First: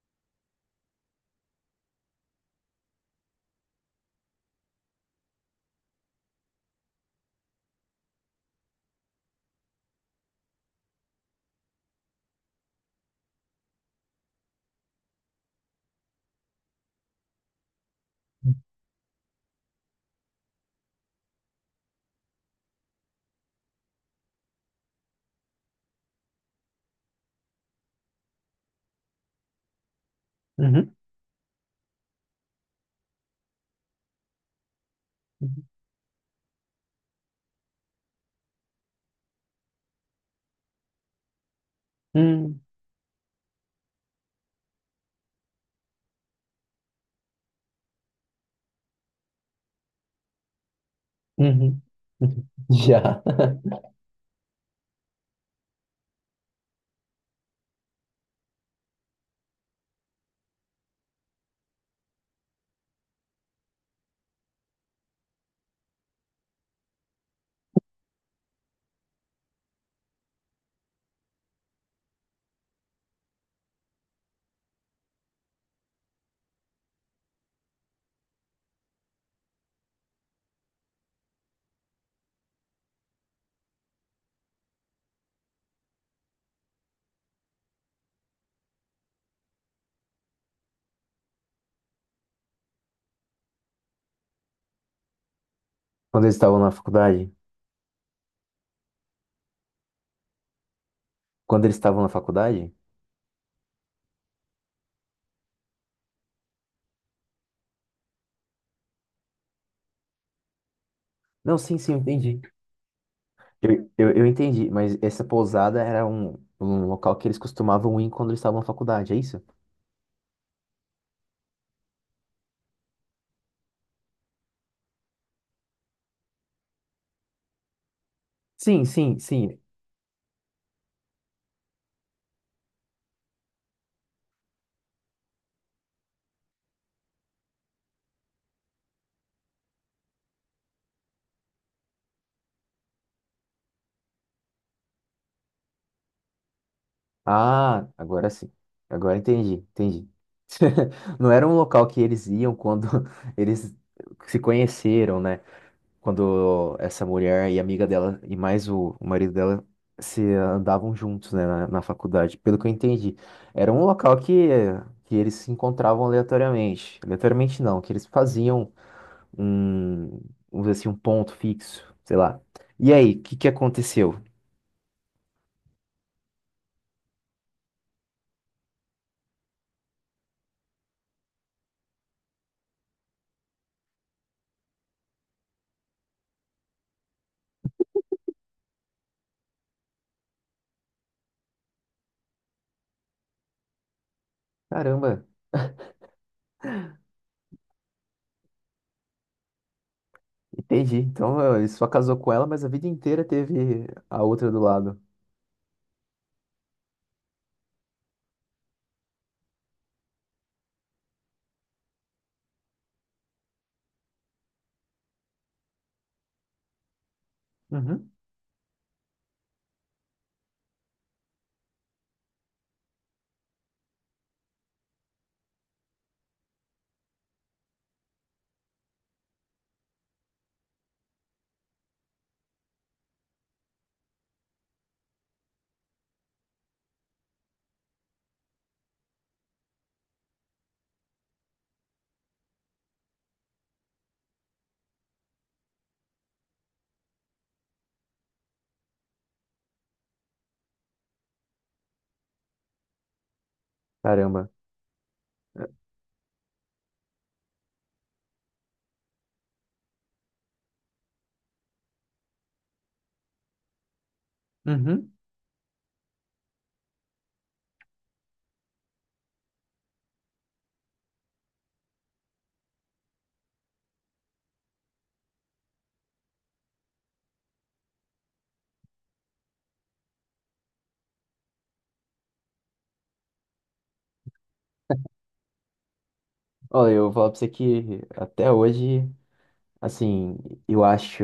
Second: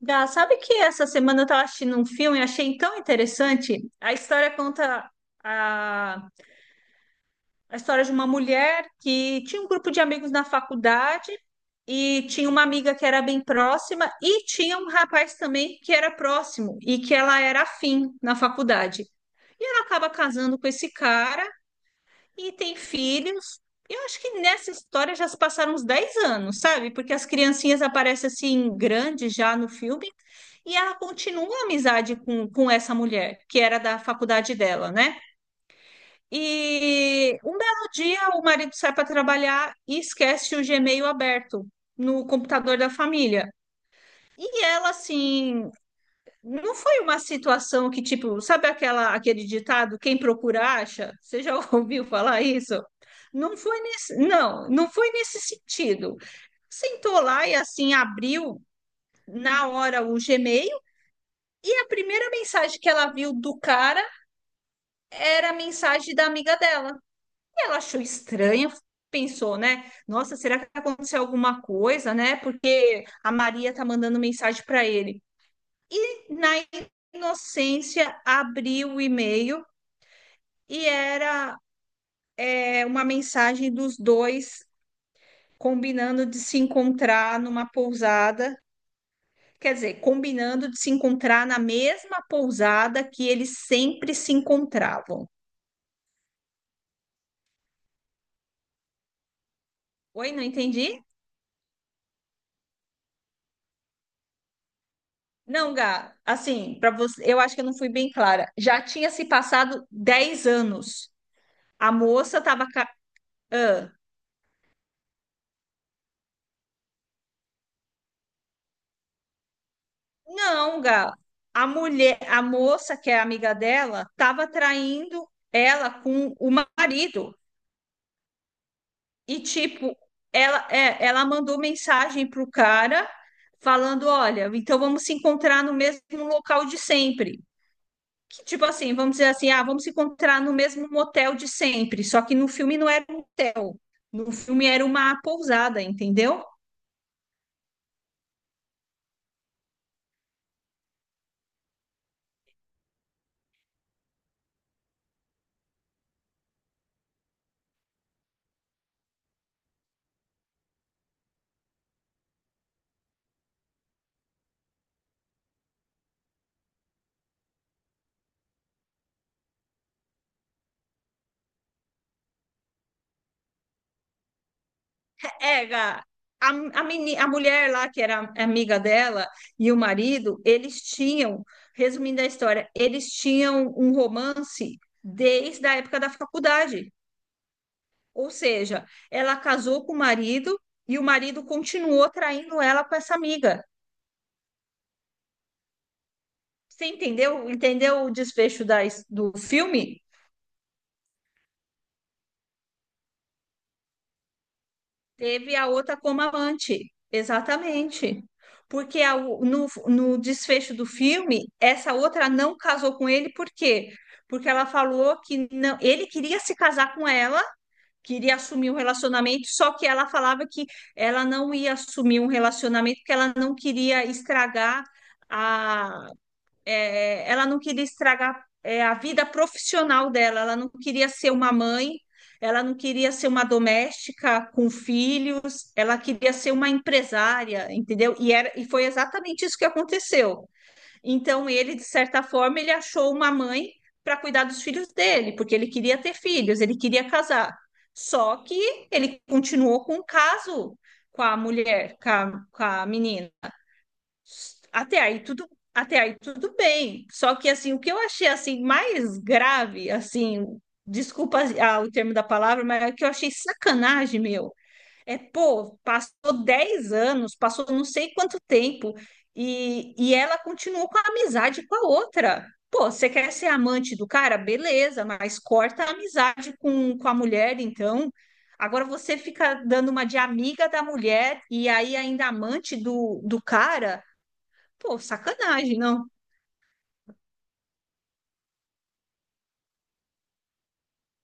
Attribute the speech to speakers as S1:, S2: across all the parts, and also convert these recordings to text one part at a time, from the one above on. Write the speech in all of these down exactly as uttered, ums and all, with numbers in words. S1: Gá, sabe que essa semana eu estava assistindo um filme e achei tão interessante? A história conta a, a história de uma mulher que tinha um grupo de amigos na faculdade e tinha uma amiga que era bem próxima e tinha um rapaz também que era próximo e que ela era afim na faculdade. E ela acaba casando com esse cara e tem filhos. Eu acho que nessa história já se passaram uns dez anos, sabe? Porque as criancinhas aparecem assim, grandes já no filme, e
S2: Uhum,
S1: ela continua a amizade com, com essa mulher, que era da faculdade dela, né? E um belo dia o marido sai para trabalhar e esquece o Gmail aberto no
S2: uhum,
S1: computador da família. E ela, assim, não foi uma situação que, tipo, sabe aquela, aquele ditado, quem procura acha? Você já
S2: uhum,
S1: ouviu falar
S2: uhum.
S1: isso?
S2: Já.
S1: Não foi nesse, não, não foi nesse sentido. Sentou lá e assim abriu na hora o Gmail e a primeira mensagem que ela viu do cara era a mensagem da amiga dela. E ela achou estranha, pensou, né? Nossa, será que aconteceu alguma coisa, né? Porque a Maria tá mandando mensagem para ele. Na inocência, abri o e-mail e era é, uma mensagem dos dois combinando de se encontrar numa pousada. Quer dizer, combinando de se encontrar na mesma pousada que eles sempre se encontravam.
S2: Quando eles estavam na faculdade?
S1: Oi, não entendi?
S2: Quando eles estavam na faculdade?
S1: Não, Gá, assim, para você, eu acho que eu não fui bem clara. Já tinha se passado dez anos.
S2: Não, sim,
S1: A
S2: sim, eu
S1: moça
S2: entendi.
S1: estava.
S2: Eu, eu, eu entendi, mas essa pousada era um, um local que eles costumavam ir quando eles estavam na faculdade, é isso?
S1: Não, Gá. A mulher, a moça que é amiga dela, estava traindo ela com o marido.
S2: Sim, sim,
S1: E
S2: sim.
S1: tipo, ela é, ela mandou mensagem pro cara falando, olha, então vamos se encontrar no mesmo local de sempre. Que tipo assim, vamos dizer assim, ah, vamos se encontrar no mesmo motel de sempre, só que no filme não era um motel. No filme era uma pousada, entendeu?
S2: Ah, agora sim. Agora entendi, entendi. Não era um local que eles iam quando eles se conheceram, né? Quando essa mulher e a amiga dela e mais o, o marido dela se andavam juntos, né, na, na faculdade. Pelo que eu entendi, era um local que que eles se encontravam aleatoriamente. Aleatoriamente não, que eles faziam um, vamos dizer assim, um ponto fixo, sei lá. E aí, o que que aconteceu?
S1: Era a, a, meni, a mulher lá, que era amiga dela, e o marido, eles tinham, resumindo a história, eles tinham um romance desde a época da faculdade. Ou seja, ela casou com o marido e o marido continuou traindo ela com essa amiga.
S2: Caramba,
S1: Você entendeu? Entendeu o desfecho da, his- do filme?
S2: entendi. Então eh, ele só casou com ela, mas a vida inteira teve a outra do lado.
S1: Teve a outra como amante, exatamente. Porque a o- no, no desfecho do filme, essa outra não casou com ele, por quê? Porque ela falou que não, ele queria se casar com ela,
S2: Uhum.
S1: queria assumir um relacionamento, só que ela falava que ela não ia assumir um relacionamento, porque ela não queria estragar é, ela não queria estragar, é, a vida profissional dela, ela não queria ser uma mãe, ela não queria ser uma doméstica com filhos, ela queria ser uma empresária, entendeu? E, era, e foi exatamente isso que aconteceu. Então, ele, de certa forma, ele achou uma mãe para cuidar dos filhos dele, porque ele queria ter filhos, ele queria casar. Só que ele continuou com o caso com a mulher, com a, com a menina.
S2: Caramba.
S1: Até aí tudo, até aí tudo bem. Só que assim, o que eu achei assim mais grave, assim, desculpa ah, o termo da palavra, mas é que eu achei sacanagem, meu.
S2: Uhum.
S1: É, pô, passou dez anos, passou não sei quanto tempo e, e ela continuou com a amizade com a outra. Pô, você quer ser amante do cara? Beleza, mas corta a amizade com, com a mulher, então. Agora você fica dando uma de amiga da mulher e aí ainda amante do, do cara. Pô, sacanagem, não?
S2: Olha, eu vou falar pra você que até hoje, assim, eu acho,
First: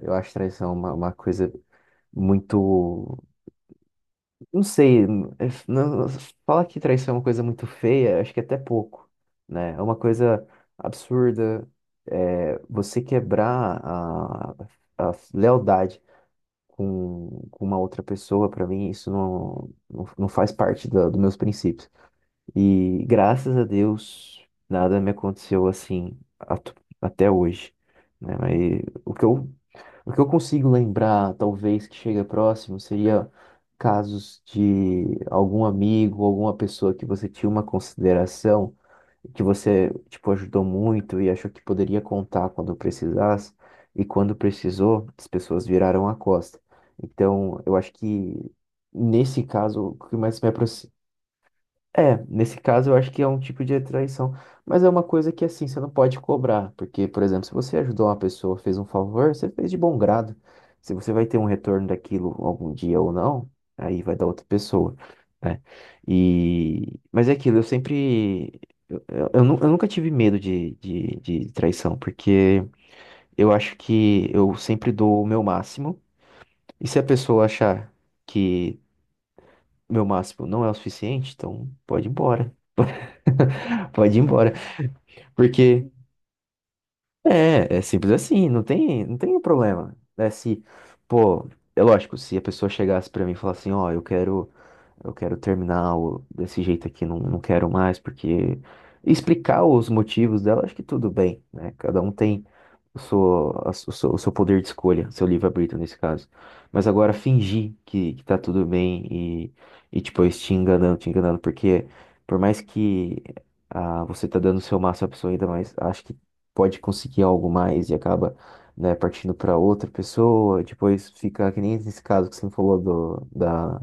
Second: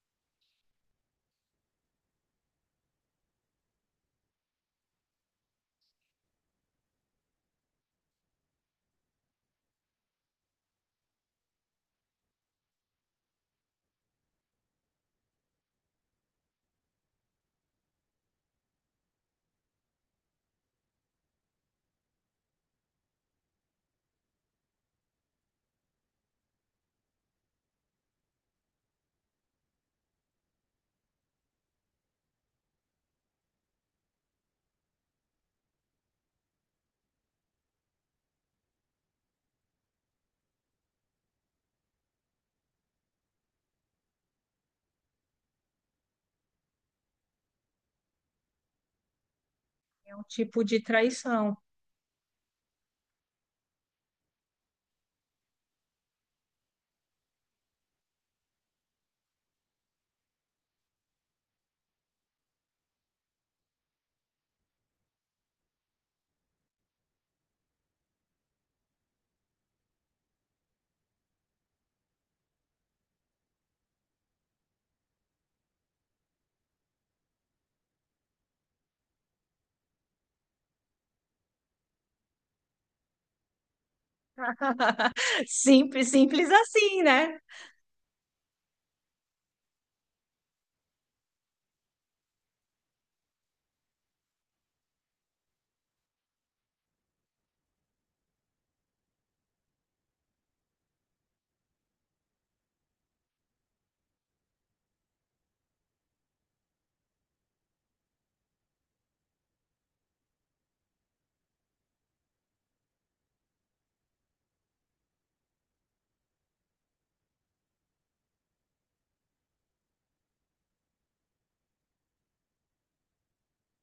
S2: eu acho traição uma, uma coisa muito, não sei, é f- não, fala que traição é uma coisa muito feia, acho que é até pouco, né? É uma coisa absurda, é, você quebrar a, a lealdade com, com uma outra pessoa, pra mim, isso não, não, não faz parte da, dos meus princípios. E graças a Deus, nada me aconteceu assim atu- até hoje, né? Mas o que eu o que eu consigo lembrar, talvez, que chega próximo, seria casos de algum amigo, alguma pessoa que você tinha uma consideração, que você, tipo, ajudou muito e achou que poderia contar quando precisasse, e quando precisou, as pessoas viraram a costa. Então, eu acho que, nesse caso, o
S1: É
S2: que
S1: um
S2: mais me
S1: tipo de
S2: aproxima.
S1: traição.
S2: É, nesse caso eu acho que é um tipo de traição, mas é uma coisa que assim, você não pode cobrar, porque, por exemplo, se você ajudou uma pessoa, fez um favor, você fez de bom grado. Se você vai ter um retorno daquilo algum dia ou não, aí vai dar outra pessoa, né? E... Mas é aquilo, eu sempre. Eu, eu nu- eu nunca tive medo de, de, de traição, porque eu acho que eu sempre dou o meu máximo, e se a pessoa achar que meu máximo não é o suficiente, então pode ir embora. Pode ir embora. Porque
S1: Simples, simples assim, né?
S2: é, é simples assim, não tem, não tem um problema. É se, pô, é lógico, se a pessoa chegasse pra mim e falasse assim, ó, eu quero eu quero terminar o- desse jeito aqui, não, não quero mais, porque explicar os motivos dela, acho que tudo bem, né? Cada um tem o seu, a su- o seu, o seu poder de escolha, seu livre-arbítrio nesse caso. Mas agora fingir que, que tá tudo bem e, e depois te enganando, te enganando, porque por mais que ah, você tá dando o seu máximo à pessoa ainda mais, acho que pode conseguir algo mais e acaba. Né, partindo para outra pessoa, depois fica que nem nesse caso que você me falou do, da,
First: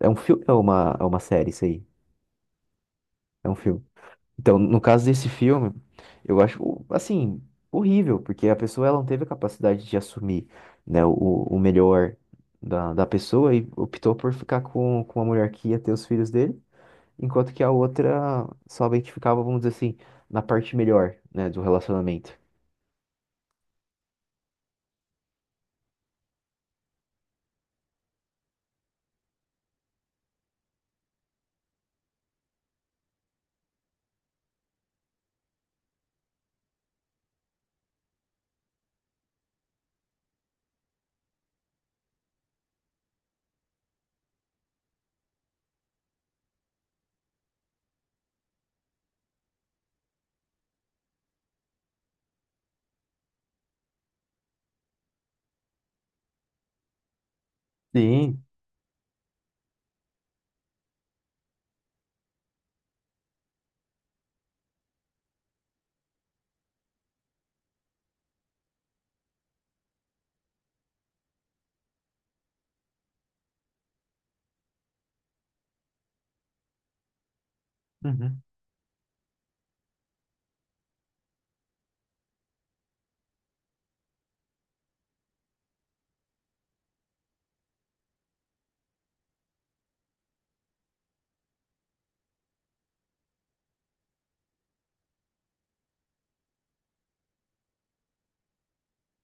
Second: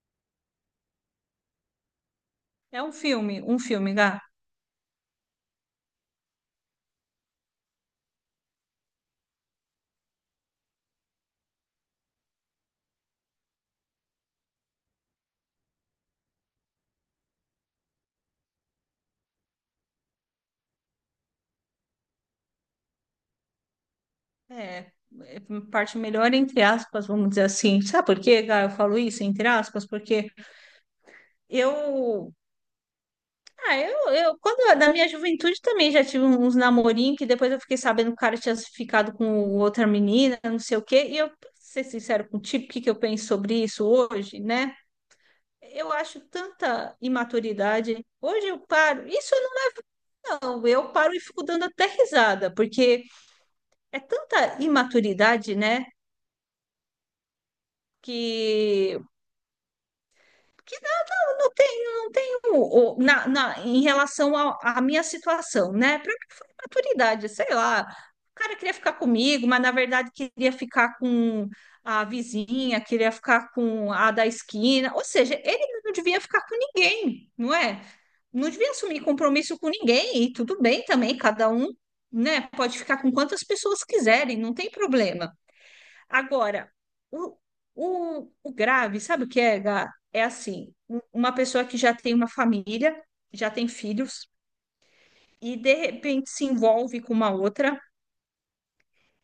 S2: é um filme, é uma, é uma série isso aí.
S1: É um filme,
S2: É um
S1: um
S2: filme.
S1: filme, Gá.
S2: Então, no caso desse filme, eu acho, assim, horrível, porque a pessoa ela não teve a capacidade de assumir, né, o, o melhor da, da pessoa e optou por ficar com, com a mulher que ia ter os filhos dele, enquanto que a outra somente ficava, vamos dizer assim, na parte melhor, né, do relacionamento.
S1: É, é parte melhor entre aspas, vamos dizer assim. Sabe por quê, Gá? Eu falo isso entre aspas, porque eu, ah, eu, eu quando na minha juventude também já tive uns namorinhos que depois eu fiquei sabendo que o cara tinha ficado com outra menina, não sei o quê, e eu, pra ser sincero contigo, o que que eu penso sobre isso hoje, né? Eu acho tanta imaturidade. Hoje eu paro, isso eu não, não, eu paro e fico dando até risada, porque é tanta imaturidade, né?
S2: Sim.
S1: Que, que não não tenho, não tenho o- na, na- em relação ao- à minha situação, né? Para que foi maturidade, sei lá. O cara queria ficar comigo, mas na verdade queria ficar com a vizinha, queria ficar com a da esquina. Ou seja, ele não devia ficar com ninguém, não é?
S2: Uhum,
S1: Não devia assumir compromisso com ninguém, e tudo bem também, cada um, né, pode ficar com quantas pessoas quiserem, não tem problema. Agora, o, o, o grave, sabe o que é, Gá? É assim, um- uma pessoa que já tem uma família, já tem filhos, e de repente se envolve com uma outra,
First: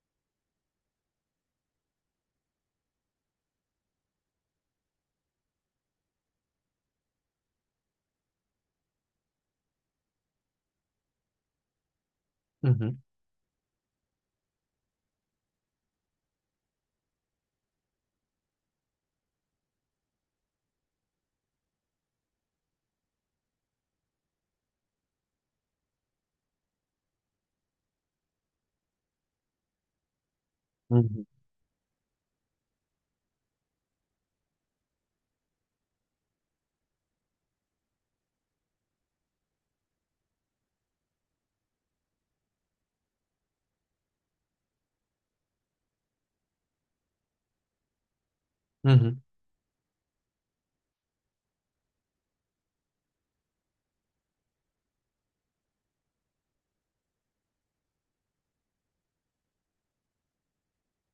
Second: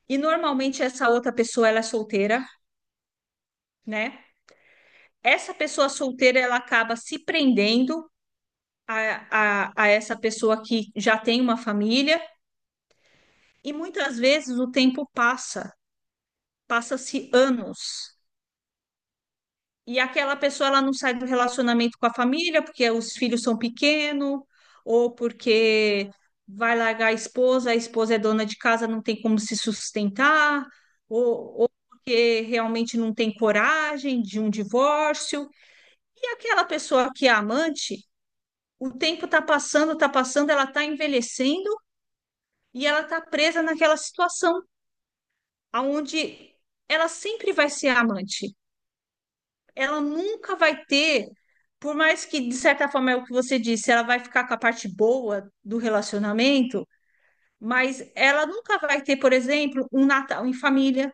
S1: e normalmente essa outra pessoa ela é solteira, né? Essa pessoa solteira ela acaba se prendendo a, a, a essa pessoa que já tem uma família,
S2: uhum,
S1: e muitas vezes o tempo passa, passa-se anos. E aquela pessoa ela não sai do relacionamento com a família porque os filhos são pequenos, ou porque vai largar a esposa, a esposa é dona de casa, não tem como se sustentar,
S2: uhum,
S1: ou, ou porque realmente não tem coragem de um divórcio. E aquela pessoa que é amante, o tempo está passando, está passando, ela está envelhecendo e ela está presa naquela situação, aonde ela sempre vai ser amante.
S2: uhum.
S1: Ela nunca vai ter, por mais que, de certa forma, é o que você disse, ela vai ficar com a parte boa do relacionamento, mas ela nunca vai ter, por exemplo, um Natal em família.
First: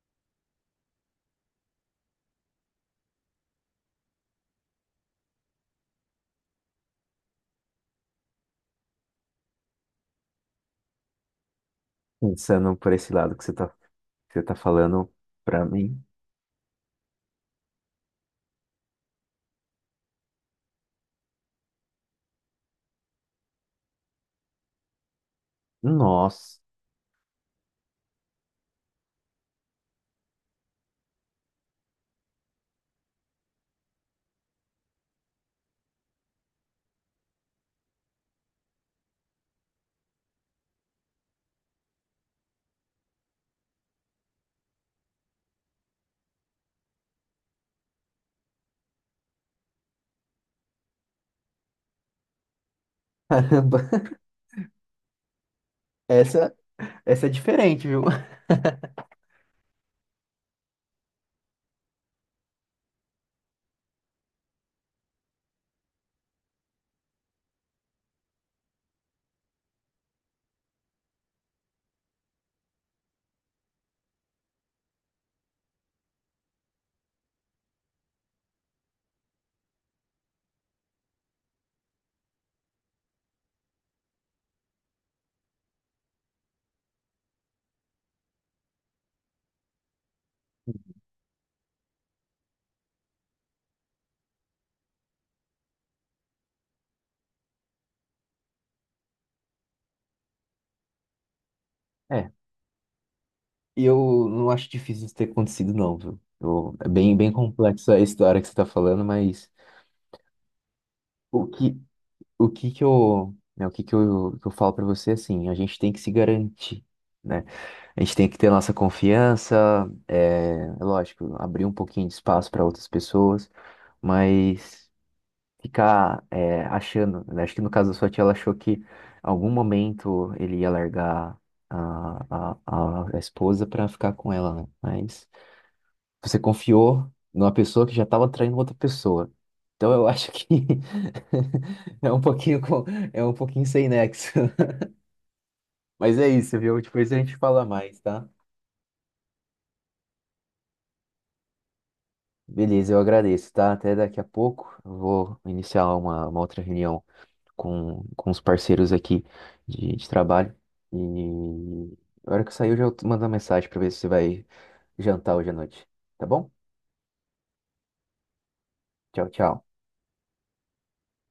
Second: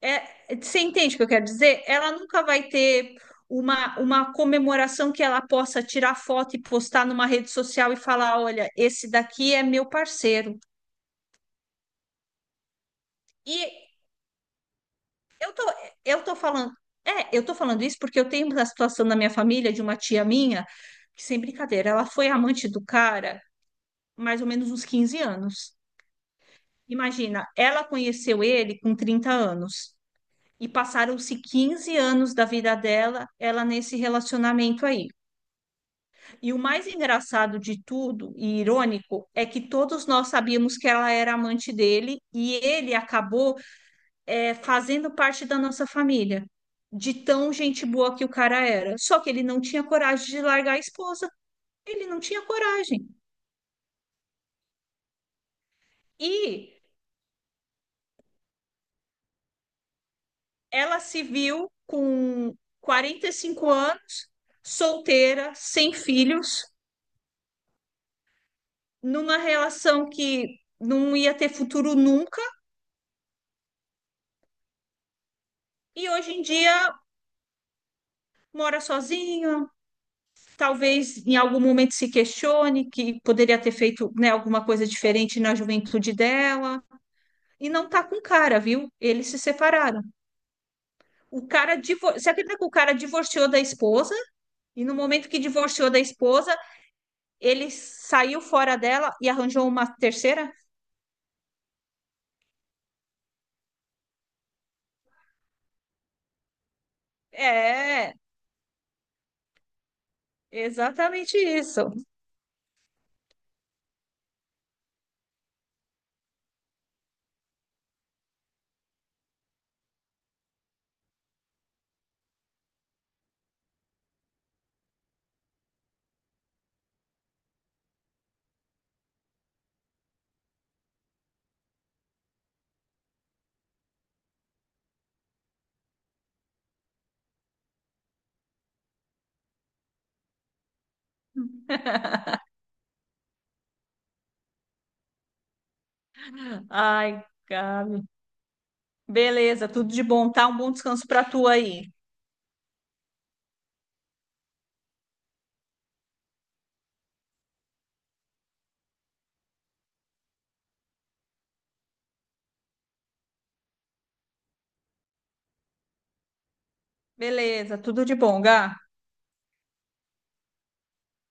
S1: É, você entende o que eu quero dizer? Ela nunca vai ter uma, uma comemoração que ela possa tirar foto e postar numa rede social e falar: olha, esse daqui é meu parceiro.
S2: Pensando por esse lado que você tá,
S1: E
S2: que você tá falando
S1: eu tô,
S2: pra mim,
S1: eu tô falando, é, eu tô falando isso porque eu tenho uma situação na minha família de uma tia minha, que sem brincadeira, ela foi amante do cara mais ou menos uns quinze anos.
S2: nossa,
S1: Imagina, ela conheceu ele com trinta anos e passaram-se quinze anos da vida dela, ela nesse relacionamento aí. E o mais engraçado de tudo e irônico é que todos nós sabíamos que ela era amante dele e ele acabou é, fazendo parte da nossa família, de tão gente boa que o cara era. Só que ele não tinha coragem de largar a esposa, ele não tinha coragem.
S2: caramba. Essa,
S1: E
S2: essa é diferente, viu?
S1: ela se viu com quarenta e cinco anos, solteira, sem filhos, numa relação que não ia ter futuro nunca, e hoje em dia mora sozinha, talvez em algum momento se questione que poderia ter feito, né, alguma coisa diferente na juventude dela e não tá com cara, viu? Eles se separaram. O cara divor... Você acredita que o cara divorciou da esposa? E no momento que divorciou da esposa, ele saiu fora dela e arranjou uma terceira?
S2: É. E eu não acho difícil isso ter acontecido, não, viu? Eu- é bem, bem complexa a
S1: É,
S2: história que você tá falando, mas
S1: exatamente
S2: o que,
S1: isso.
S2: o que que eu, né, o que que eu, que eu falo pra você, é assim, a gente tem que se garantir, né? A gente tem que ter nossa confiança, é, é lógico, abrir um pouquinho de espaço para outras pessoas, mas ficar é, achando, né? Acho que no caso da sua tia, ela achou que em algum momento ele ia largar a, a, a esposa para ficar com ela, né? Mas você confiou numa pessoa que já estava traindo outra pessoa. Então eu acho que é um pouquinho com- é um pouquinho sem nexo. Mas é isso, viu? Depois a
S1: Ai,
S2: gente fala mais,
S1: Gabi.
S2: tá?
S1: Beleza, tudo de bom, tá? Um bom descanso pra tu aí.
S2: Beleza, eu agradeço, tá? Até daqui a pouco. Eu vou iniciar uma uma outra reunião com, com os parceiros aqui de, de trabalho. E a hora que sair, eu já mando uma mensagem para ver se você vai jantar hoje à noite. Tá bom?
S1: Beleza, tudo de bom, Gá.
S2: Tchau, tchau.